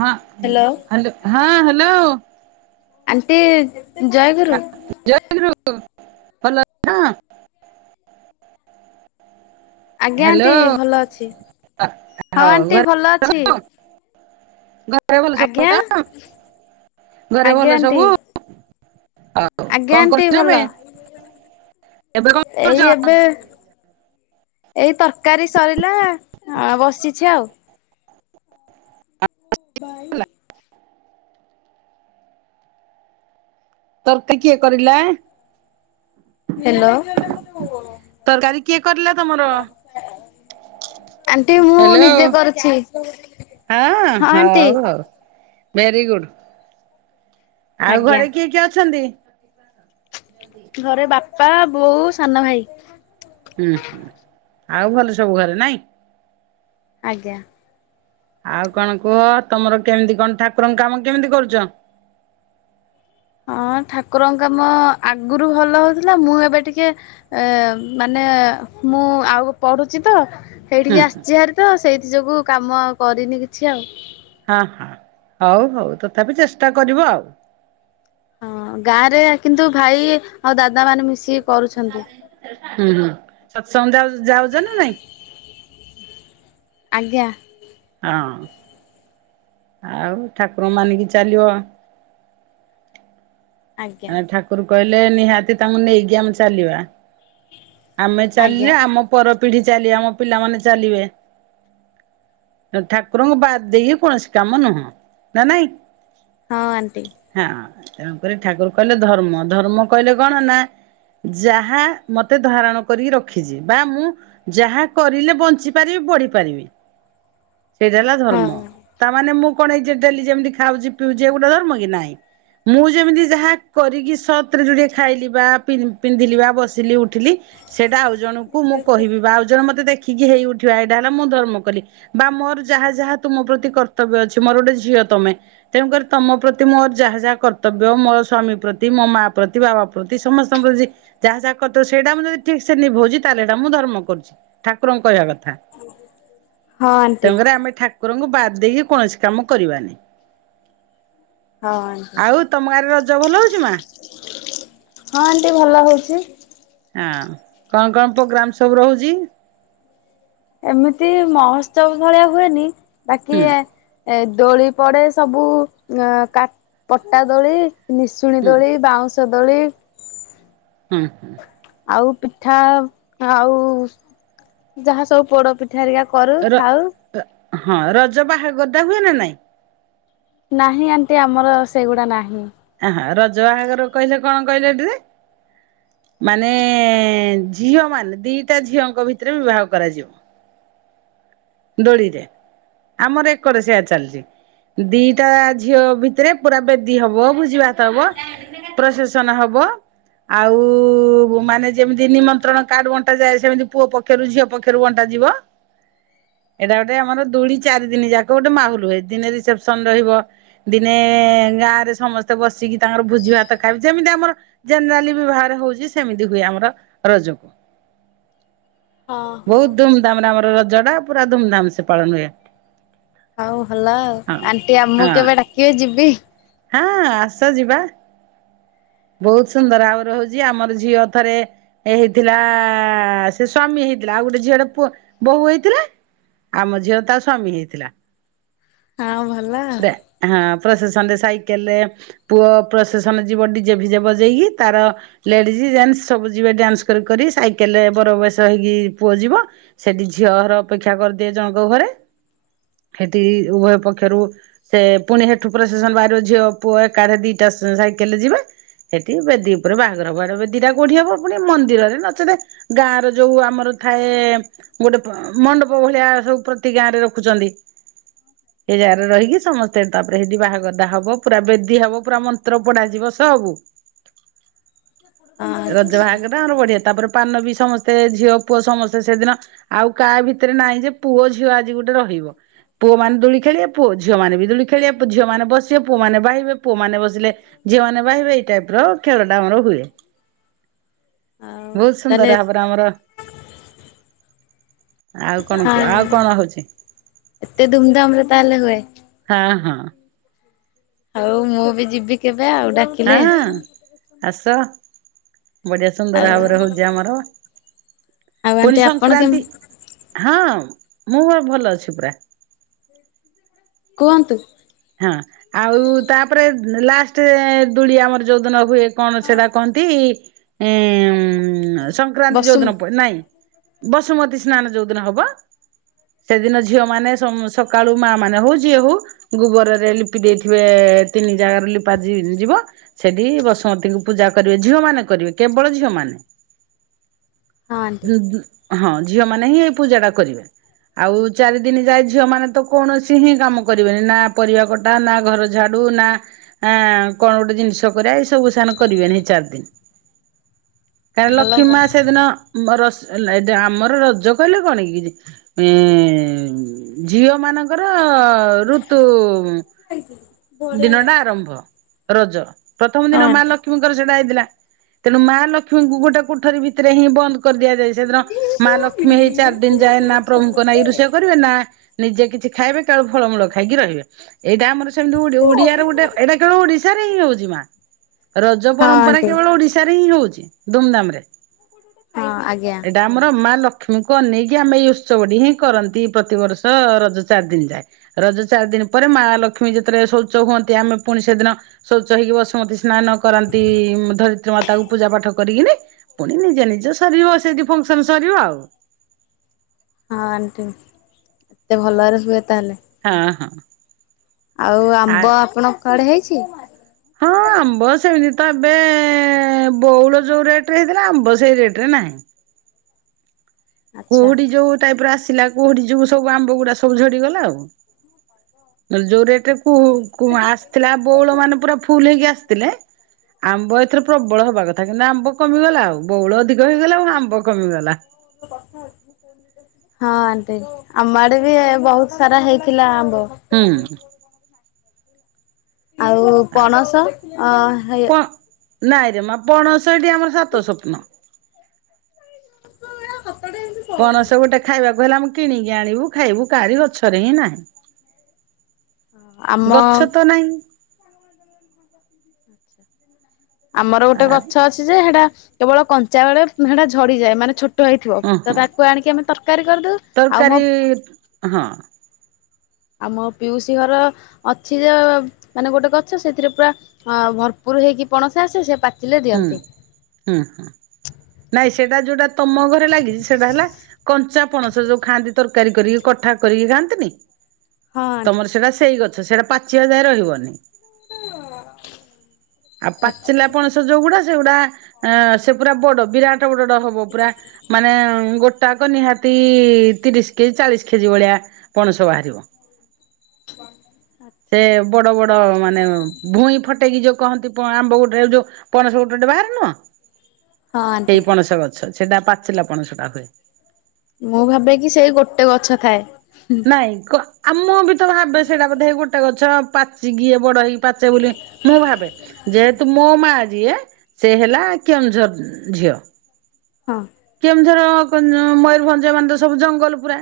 ହଁ hello hello ହଁ hello hello aunty ଜୟଗରୁ ହଲ [unintelligible] ଆଜ୍ଞା ଆଣ୍ଟି ଭଲ ଅଛି ହଁ ହଉ ଆଣ୍ଟି ଘରେ ଭଲ ଅଛି। ଘରେ ଭଲ ସବୁ ଆଜ୍ଞା ତ ଘରେ ଆଜ୍ଞା ଭଲ ଆଣ୍ଟି ସବୁ ଆଉ ଆଜ୍ଞା କଣ ଆଣ୍ଟି ଭଲ। କରୁଛମେ ଏବେ କଣ ଏଇ କରୁଛ? ଏବେ ଏଇ ତରକାରୀ ସରିଲା ବସିଛି ଆଉ। ତର୍କ କିଏ କରିଲା ହ୍ୟାଲୋ ତରକାରୀ କିଏ କରିଲା ତମର ଆଣ୍ଟି ମୁଁ ହେଲୋ ନିଜେ କରିଛି ହଁ ହଉ ଆଣ୍ଟି ଆଉ। ଭେର ଗୁଡ଼୍ ଆଉ ଆଜ୍ଞା। ଘରେ କିଏ କିଏ ଅଛନ୍ତି। ପ୍ରସ [unintelligible] ଘରେ ବାପା ବାପା ବୋଉ ସାନ ଭାଇ ହୁଁ ହୁଁ ଆଉ ଭଲ ସବୁ ଘରେ ନାଇଁ ଆଜ୍ଞା। ଆଉ କଣ କୁହ ତମର କେମିତି କଣ ଠାକୁରଙ୍କ କାମ କେମିତି କରୁଛ। ହଁ ଠାକୁରଙ୍କ କାମ ଆଗରୁ ଭଲ ହଉଥିଲା ମୁଁ ଏବେ ଟିକେ ମାନେ ମୁଁ ଆଉ ପଢୁଛି ତ। ହୁଁ ହୁଁ ସେଇଠିକି ଆସିଛିହାର ତ ସେଇ ନି ଯୋଗୁ କାମ କରିନି କିଛି ଆଉ। ହଁ ହଁ ହଉ ହଉ ତଥାପି ଚେଷ୍ଟା କରିବ ଆଉ। ହଁ ଗାଁ ରେ କିନ୍ତୁ ଭାଇ ଆଉ ଦାଦା ମାନେ ମିଶିକି କରୁଛନ୍ତି। ହୁଁ ହୁଁ ସତ୍ ସଙ୍ଗ୍ ଯାଉ ଯାଉଚ ନା ନାଇଁ। ଆଜ୍ଞା। ହଁ। ଆଉ ଠାକୁର ମାନିକି ଚାଲିବ ଆଜ୍ଞା [unintelligible] ଠାକୁରୁ କହିଲେ ନିହାତି ତାଙ୍କୁ ନେଇକି ଆମେ ଚାଲିବା। ଆମେ ଆଜ୍ଞା ଚାଲିଲେ ଆମ ପର ପିଢ଼ି ଚାଲି ଆମ ପିଲାମାନେ ଚାଲିବେ ଠାକୁରଙ୍କୁ ବାଦ୍ ଦେଇକି କୌଣସି କାମ ନୁହଁ ନା ନାଇଁ। ହଁ ଆଣ୍ଟି। ହଁ ତେଣୁକରି ଠାକୁର କହିଲେ ଧର୍ମ ଧର୍ମ କହିଲେ କଣ ନା ଯାହା ମତ୍ ମତେ ଧାରଣ କରିକି ରଖିଛି ବା ମୁଁ ଯାହା କରିଲେ ବଞ୍ଚି ପାରିବି ବଢି଼ପାରିବି। ସେଇଟା ହେଲା ହଁ। ଧର୍ମ ତାମାନେ ମୁଁ କଣ ହେଇଚି ଡେଲି ଯେମିତି ଖାଉଚି ପିଉଚି ଇଏ ଗୋଟେ ଧର୍ମ କି ନାଇଁ ମୁଁ ଯେମିତି ଯାହା କରିକି ସତ୍ ରେ ଯୁଡ଼ିଏ ଖାଇଲି ବା ପିନ୍ଧିଲି ବା ବସିଲି ଉ ଉଠିଲି ସେଟା ଆଉ ଜଣଙ୍କୁ ମୁଁ କହିବି ବା ଆଉ ଜଣ ମତେ ଦେଖ୍ ଦେଖିକି ହେଇଉଠିବା ଏଇଟା ହେଲା ମୁଁ ଧର୍ମ କଲି ବା ମୋର ଯାହା ଯାହା ତୁମ ପ୍ରତି କର୍ତ୍ତବ୍ୟ ଅଛି ମୋର ଗୋଟେ ଝିଅ ତମେ ତେଣୁକରି ତମ ପ୍ରତି ମୋର ଯାହା ଯାହା କର୍ତ୍ତ କର୍ତ୍ତବ୍ୟ ମୋ ସ୍ଵାମୀ ପ୍ରତି ମୋ ମା ପ୍ରତି ବାବା ପ୍ରତି ସମସ୍ତଙ୍କ ପ୍ରତି ଯାହା ଯାହା କ ସେଇଟା ମୁଁ ଯଦି ଠିକ୍ ସେ ନିଭଉଛି ତାହେଲେ ସେଟା ମୁଁ ଧର୍ମ କରୁଛି ଠାକୁରଙ୍କ କହିବା କଥା ହଁ ଆଣ୍ଟି ତେଣୁ କରି ଆମେ ଠାକୁର ତାଙ୍କୁ ବାଦ୍ ଦେଇକି କୌଣସି କାମ କରିବାନି। ହଁ ଆଣ୍ଟି ଆଉ ତମ ଗାଁରେ ରଜ ଭଲ ହଉଛି ମା। ହଁ ଆଣ୍ଟି ଭଲ ହଉଚି। ହଁ କଣ କଣ‍ ପୋଗ୍ରାମ୍ ସବୁ ରହୁଛି। ଏମିତି ମହୋଉତ୍ସବ ଭଳିଆ ହୁଏନି। ବାକି ହୁଁ ଏ ଦୋଳି ପଡ଼େ ସବୁ କା ପଟା ଦୋଳି। ନିଶୁଣି ଦୋଳି ବାଉଁଶ ସେ ଦୋଳି। ହୁଁ ହୁଁ ଆଉ ପିଠା ଆଉ ଯାହା ସବୁ ପୋଡ଼ ପି ପିଠାରିକା କରୁ ର ଖାଉ। ହଁ ରଜ ବାହାଘର ଦା ହୁଏ ନା ନାଇଁ। ନାହିଁ ଆଣ୍ଟି ଆମର ସେଗୁଡ଼ା ନାହିଁ। ଆହା ରଜ ବାହାଘର କହିଲେ କଣ କହିଲ ଏଠି ହୁଏ ମାନେ ଝିଅ ମାନେ ଦିଟା ଝିଅଙ୍କ ଭିତରେ ବିବାହ କରାଯିବ। ଦୋଳିରେ ଆମର ଏକଡ଼ ସେୟା ଚାଲିଛି ଦିଟା ଝିଅ ଭିତରେ ପୁରା ବେଦୀ ହବ ଭୁଜି ଭାତ ହବ ପ୍ରସେସନ୍ ହବ ଆଉ ମାନେ ଯେମିତି ନିମନ୍ତ୍ରଣ କାର୍ଡ ବଣ୍ଟା ଯାଏ ସେମିତି ପୁଅ ପକ୍ଷରୁ ଝିଅ ପକ୍ଷରୁ ବଣ୍ଟା ଯିବ। ଏଇଟା ଗୋଟେ ଆମର ଦୁଳି ଚାରି ଦିନ ଯାକ ଗୋଟେ ମାହୁଲ ହୁଏ ଦିନେ ରିସେପସନ୍ ରହିବ ଦିନେ ଗାଁ ରେ ସମସ୍ତେ ବସିକି ତାଙ୍କର ଭୁଜି ଭାତ ଖାଇବ ଯେମିତି ଆମର ଜେନେରାଲି ବିବାହରେ ହଉଛି ସେମିତି ହୁଏ। ଆମର ରଜ ରଜକୁ ହଁ ହଁ। ବହୁତ ଧୁମ୍ ଧାମ୍ ରେ ଆମର ରଜ- [unintelligible] ପୁରା ଧୁମ୍ ଧାମ୍ ସେ ପାଳନ ହୁଏ। ହଉ ଭଲ ଆଉ ହଁ। ଆଣ୍ଟି ଆମକୁ ହଁ କେବେ ଡାକିବେ ଯିବି । ହଁ ଆସ ଯିବା ବହୁତ ସୁନ୍ଦର ଭାବରେ ହଉଛି ଆମର ଝିଅ ଥରେ ଏ ହେଇଥିଲା ସେ ସ୍ଵାମୀ ହେଇଥିଲା ଆଉ ଗୋଟେ ଝିଅଟ ବୋହୂ ହେଇଥିଲା ଆମ ଝିଅ ତା ସ୍ଵାମୀ ହେଇଥିଲା। ଆଉ ଭଲ ପ୍ରସେସନ ରେ ସେ ସାଇକେଲ ରେ ପୁଅ ପ୍ରସେସନ ଯିବ ଡିଜେ ଭିଜେ ବଜେଇକି ତାର ଲେଡିଜ ଜେଣ୍ଟ ସବୁ ଯିବେ ଡ୍ୟାନ୍ସ କରି କରି ସାଇକେଲ ରେ ବର ବେସ ହେଇକି ପୁଅ ଯିବ ସେଠି ଝିଅଘର ଅପେକ୍ଷା କରିଦିଏ ଜଣଙ୍କ ଘରେ ସେଠି ଉଭୟ ପକ୍ଷରୁ ସେ ପୁଣିଠୁ ପ୍ରସେସନ ବାହାରି ଝିଅ ପୁଅ ଏକାଠରେ ଦିଟା ସାଇକେଲରେ ଯିବେ ସେଠି ବେଦୀ ଉପରେ ବାହାଘର ହବ ଆଡ ବେଦିଟା କଢି ହବ ପୁଣି ମନ୍ଦିରରେ ନଚେ ଗାଁ ର ଯୋଉ ଆମର ଥାଏ ଗୋଟେ ମଣ୍ଡପ ଭଳିଆ ସବୁ ପ୍ରତି ଗାଁ ରେ ରଖୁଛନ୍ତି। ସେ ଜାଗାରେ ରହିକି ସମସ୍ତେ ତାପରେ ସେଠି ବାହାଘର ଦିନ ଧା ହବ ପୁରା ବେଦି ହବ ପୁରା ମନ୍ତ୍ର ପଢ଼ା ଯିବ ସବୁ। ଆଚ୍ଛା ରଜ ବାହାଘର ଆମର ବଢି଼ଆ ତାପରେ ପାନ ବି ସମସ୍ତେ ଝିଅ ପୁଅ ସମସ୍ତେ ସେଦିନ ଆଉ କାହା ଭିତରେ ନାହିଁ ଯେ ପୁଅ ଝିଅ ଆଜି ଗୋଟେ ରହିବ। ପୁଅ ମାନ ଦୁଳି ଖେଳିବା ପୁଅ ଝିଅ ମାନ ବି ଦୁଳି ଖେଳିବା ଝିଅ ମାନେ ବସିବେ। ପୁଅ ମାନ ବାହିବେ ପୁଅ ମାନ ବସିଲେ ଝିଅ ମାନ ବାହିବେ ଏଇ ଟାଇପ ର ଖେଳ ଟା ଆମର ହୁଏ। ଆଉ ବହୁତ ତାହେଲେ ସୁନ୍ଦର ଭାବରେ ଆମର ଆଉ କଣ କୁହ ହଁ ଆଉ କଣ ହଉଛି। ତାହଲେ ହୁଏ? ହଁ ହଁ ଆଉ ମୁଁ ବି ଯିବି କେବେ ଆଉ ଡାକିଲେ ହଁ ଆସ। ବଢ଼ିଆ ସୁନ୍ଦର ଆଉ ଭାବରେ ହଉଛି ଆମର ଆଉ ପୁଣି ଆଣ୍ଟି ଆପଣ କେମ ସଂକ୍ରନ୍ତି ହଁ ମୁଁ ପା ଭଲ ଅଛି ପୁରା। କୁହନ୍ତୁ? ହଁ ଆଉ ତାପରେ ଲାଷ୍ଟ ଦୂଳି ଆମର ଯୋଉଦିନ ହୁଏ କଣ ସେଟା କହନ୍ତି ଉଁ ହୁଁ ସଂକ୍ରାନ୍ତି ବସୁ ଯୋଉଦିନ ପଡ଼େ ନାଇଁ। ବସୁମତୀ ସ୍ନାନ ଯୋଉ ଦିନ ହବ ସେଦିନ ଝିଅ ମାନେ ସକାଳୁ ମା ମାନେ ହଉ ଯିଏ ହଉ ଗୋବରରେ ଲିପି ଦେଇଥିବେ ତିନି ଜାଗାରେ ଲିପା ଯିବ ସେଠି ବସୁମତୀଙ୍କୁ ପୂଜା କରିବେ ଝିଅ ମାନେ କରିବେ କେବଳ ଝିଅ ମାନେ। ହଁ ଆଣ୍ଟି ଦୁ ଦୁ ହଁ ଝିଅ ମାନ ହିଁ ଏଇ ପୂଜା ଟା କରିବେ ଆଉ ଚାରି ଦିନ ଯାଏ ଝିଅ ମାନେ ତ କୌଣସି ହିଁ କାମ କରିବେନି ନା ନା ପରିବା କଟା ନା ଘର ଝାଡୁ ନା କଣ ଗୋଟେ ଜିନିଷ କରିବା ଏଇ ସବୁ ସାନ କରିବେନି ଚାରି ଦିନି କାଁ ଭଲ ମୁଁ ଲକ୍ଷ୍ୀମା ସେଦିନ ର ହେଲା ଏ ଆମର ରଜ କହିଲେ କଣ କି ଝିଅ ମାନଙ୍କ। ଙ୍କର ଋତ ତୁ ଦିନ ଟା ଆରମ୍ଭ। ରଜ ପ୍ରଥମ ହଁ ଦିନ ମା ଆଣ୍ଟି ଲକ୍ଷ୍ମୀଙ୍କର ସେଟା ହେଇଥିଲା। ତେଣୁ ମା ଲକ୍ଷ୍ମୀଙ୍କୁ ଗୋଟେ କୋଠରୀ ଭିତରେ ହିଁ ବନ୍ଦ। କରିଦିଆଯାଏ ସେଦିନ ମା ଲକ୍ଷ୍ମୀ ହେଇ ଚାରି ଦିନ ଯାଏ ନା ପ୍ରଭୁଙ୍କ ନା ଏଇ ରୋଷେଇ କରିବେ ନା ନିଜେ କିଛି ଖାଇବେ ଫଳମୂଳ ଖାଇକି ରହିବେ ଏଇଟା ଆମର ସେମିତି ଓଡିଆର ଗୋଟେ ଏଇଟା କେବଳ ଓଡିଶାରେ ହିଁ ହଉଛି ମା ରଜ ହଁ ପରମ୍ପରା ଆଣ୍ଟି କେବଳ ଓଡିଶାରେ ହିଁ ହଉଛି ଧୁମଧାମ ରେ ହଁ ଆଜ୍ଞା ଏଇଟା ଆମର ମା ଲକ୍ଷ୍ ଲକ୍ଷ୍ମୀଙ୍କୁ ଅନେଇକି ଆମେ ଏଇ ଉତ୍ସବ ହିଁ କରନ୍ତି ପ୍ରତିବର୍ଷ ରଜ ଚାରି ଦିନ ଯାଏ। ରଜ ଚାରି ଦିନ ପରେ ମା ଲକ୍ଷ୍ମୀ ଯେତେବେଳେ ଶୌଚ ହୁଅନ୍ତି ଆମେ ପୁଣି ସେଦିନ ଶୌଚ ହେଇକି ବସୁମତୀ ସ୍ନାନ କରନ୍ତି ଧରିତ୍ରୀ ମାତା କ ପୂଜା ପାଠ କରିକରି। ପୁଣି ନିଜେ ନିଜେ ସରିବ ସେଠି ଫଙ୍କସନ ସରିବ ଆଉ ହଁ ଆଣ୍ଟି ଏତେ ଭଲରେ ହୁଏ। ତାହେଲେ ହଁ ହଁ ଆଉ ଆ ଆମ୍ବ ଆପଣଙ୍କ କୁଆଡେ ହେଇଛି। ଛି [inaudible] ହଁ ଆମ୍ବ ସେମିତି ତବେ ବଉଳ ଯୋଉ ରେଟରେ ହେଇଥିଲା ଆମ୍ବ ସେଇ ରେଟ ରେ ନାହିଁ। ଆଚ୍ଛା କୁହୁଡି ଯୋଉ ତାପରେ ଆସ ଥିଲା କୁହୁଡି ଯୋଗୁ ସବୁ ଆମ୍ବ ଗୁଡା ଝଡି ଗଲା ନହେଲେ ଯୋଉ ଏ ଆସିଥିଲା ବଉଳ ମାନେ ପୁରା ଫୁଲ ହେଇକି ଆସିଥିଲେ। ଆମ୍ବ ଏଥର ପ୍ରବଳ ହବା କଥା କିନ୍ତୁ ଆମ୍ବ କମିଗଲା ଆଉ ବଉଳ ଅଧିକ ହେଇଗଲା ଆଉ ଆମ୍ବ କମିଗଲା। ହଁ ଆଣ୍ଟି ଆମ ଆଡେ ବି ବହୁତ ସାରା ହେଇଥିଲା ଆ ମତେ ଆନେଇକି ହୁଁ ଗୋଟେ କଣ [inaudible] ଆଉ ପଣସ ଅ ହେ ନାଇଁରେ ମା ପଣସ ସେଇଟି ଆମର ସାତ ସ୍ୱପ୍ନ । [unintelligible] ପଣସ ଗୋଟେ ଖାଇବାକୁ ହେଲେ ଆମ କିଣିକି ଆଣିବୁ ଖାଇବୁ କାହାରି ଗଛରେ ହିଁ ନାହିଁ। ଆମ ଗଛ ତ ନହିଁ। ଆମର ଗୋଟେ ଗଛ ହଁ ଅଛି ଯେ ସେଟା କେବଳ କଞ୍ଚା ବେଳେ ସେଟା ଝଡିଯାଏ ମାନେ ଛୋ ଟ ହେଇଥିବ ତ ହଁ ତାକୁ ଆଣିକି ଆମେ ତରକାରୀ କରିଦଉ ଆଉ ମୋ ତରକାରୀ ହଁ ଆମ ପିଉସି ଘର ଅଛି ଯେ ମାନେ ଗୋଟେ ଗଛ ସେଥିରେ ପୁରା ଆ ଭରପୁର ହେଇକି ପଣସ ଆସେ ସେ ପା ହୁଁ ହୁଁ ହୁଁ ନାଇଁ ସେଟା ଯୋଉଟା ତମ ଗ ଲଗିଛି ସେଟା ହେଲା କଞ୍ଚା ପଣସ ଯୋଉ ଖାଆନ୍ତି ତରକାରୀ କରିକି କଠା କରିକି ଖାଆନ୍ତିନି ହଁ ଆଣ୍ଟି। ତମର ସେଟା ସେଇ ଗ ସେ ସେଟା ପାଚିବା ଯାଏ ରହିବନି । [unintelligible] ଆଉ ହଁ ପାଚିଲା ପଣସ ଯୋଉଗୁଡା ସେଗୁଡା ଆଁ ସେ ପୁରା ବଡ ବିରାଟ ବଡ ଟେ ହବ ପୁରା ମାନେ ଗୋଟାକ ନିହାତି ତିରିଶ କେଜି ଚାଳିଶି କେଜି ଭଳିଆ ପଣସ ବାହାରିବ । ସେ ବଡ ବଡ ମାନେ ଭୂଇଁ ଫଟେଇକି ଯୋଉ କହନ୍ତି ପ ଆମ୍ବ ଗୋଟେ ଯୋଉ ପଣସ ଗୋଟେ ଗୋଟେ ବାହାରେ ନୁହଁ । ଆଣ୍ଟି ସେଇ ପଣସ ଗଛ ସେଟା ପାଚିଲା ପଣସ ଟା ହୁଏ । ମୁଁ ଭାବେ କି ସେଇ ଗୋଟେ ଗଛ ଥାଏ । ନାଇଁ କ ଆମ ବି ତ ଭାବେ ସେଇଟା ବୋଧେ ଗୋଟେ ଗଛ । ପାଚିକି ଇଏ ବଡ ହେଇ ପାଚେ ବୋଲି ମୁଁ ଭାବେ ଯେହେତୁ ମୋ ମା ଯିଏ [unintelligible] ସେ ହେଲା କେଉଁଝର ଝିଅ। ହଁ। କେଉଁଝର ଉମ୍ ମୟୂରଭଞ୍ଜ ମାନେ ତ ସବୁ ଜଙ୍ଗଲ ପୁରା।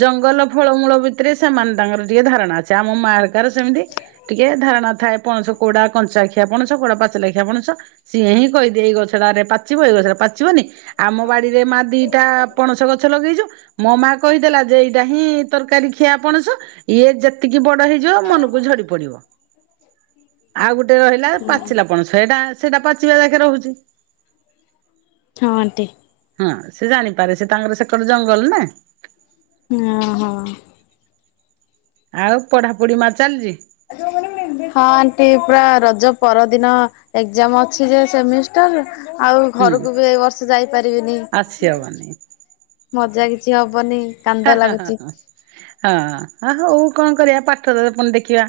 ଜଙ୍ଗଲ ଫଳମୂଳ ଭିତରେ ସେମାନେ ତାଙ୍କର ଟିକେ ଧାରଣା ଅଛି। ଆମ ମା ର କାର ସେମିତି ଟିକେ ଧାରଣା ଥାଏ। ପଣସ କୋଉଗୁଡା କଞ୍ଚାଖିଆ ପଣସ କୋଉଗୁଡା ପାଚଲାଖିଆ ପଣସ ସିଏ ହିଁ କହିଦିଏ। ଏଇ ଗଛଟାରେ ପାଚିବ, ଏଇ ଗଛା ପାଚି ପାଚିବନି। ଆମ ବାଡିରେ ମା ଦିଟା ପଣସ ଗଛ ଲଗେଇଛୁ। ମୋ ମା କହିଦେଲା ଯେ ଏଇଟା ହିଁ ତରକାରୀ ଖିଆ ପଣସ। ଇଏ ଯେତିକି କି ବଡ ହେଇଯିବ ମନକୁ ଝଡି ପଡିବ। ଆଉ ଗୋଟେ ରହିଲା ପାଚିଲା ପଣସ। [unintelligible] ସେଇଟା ସେଇଟା ପାଚିବା ଯାକେ ରହୁଛି। ହଁ ଆଣ୍ଟି। ହଁ ସେ ଜାଣିପାରେ ସେ ତାଙ୍କର ସେକଡ ଜଙ୍ଗଲ ନା! ଆ ହଁ। [unintelligible] ଆଉ ପଢାପଢି ମା ଚାଲିଛି? ହଁ ଆଣ୍ଟି। ପୁରା ରଜ ପରଦିନ ଏଗଜାମ୍ ଅଛି ଯେ ସେ ମିଷ୍ଟାର? ଆଉ ହୁଁ ଘରକୁ ବି ଏ ବର୍ଷ ଯାଇପାରିବିନି। ଆସିହବନି ମଜା କିଛି [unintelligible] କିଛି ହବନି। କାନ୍ଦ ହା ହା ହା ଲାଗୁଚି ହା। ହଁ। ହଁ ହୋଉ। କଣ କରିବା ପାଠରେ ତ ପୁଣି ଦେଖିବା।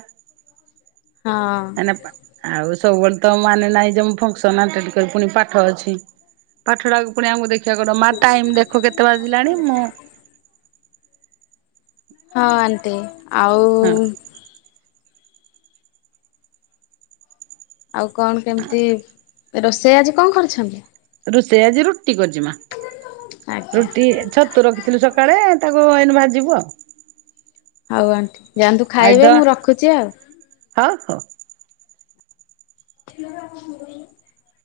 ହଁ। ହେଇନା ପା ଆଉ। ସବୁବେଳେ ତ ମାନେ ନାହିଁ ଯେ ମୁଁ ଫଙ୍କସନ ଆଟେଣ୍ଟ କରିବି। ପୁଣି ପାଠ ଅଛି। ପାଠ ଟାକୁ ପୁଣି ଆମକୁ ଦେଖି [unintelligible] କର। ମା ଟାଇମ୍ ଦେଖ କେତେ ବାଜିଲାଣି? ମୁଁ ହଁ ଆଣ୍ଟି। ଆଉ। ହଁ ଆଉ କଣ କେମିତି? ରୋଷେଇ ଆଜି କଣ କରିଛନ୍ତି? ରୋଷେଇ ଆଜି ରୁ ଟି କରିଚି ମା। ଆଜ୍ଞା ରୁଟି ଛତୁ ରଖିଥିଲୁ ସକାଳେ। ତାକୁ ଏଇନେ ଭାଜିବୁ ଆଉ। ହଉ ଆଣ୍ଟି ଯାଆନ୍ତୁ, ଆଜି ତ ଖାଇବେ ମୁଁ ରଖୁଛି ଆଉ। ହଉ ହଉ [unintelligible]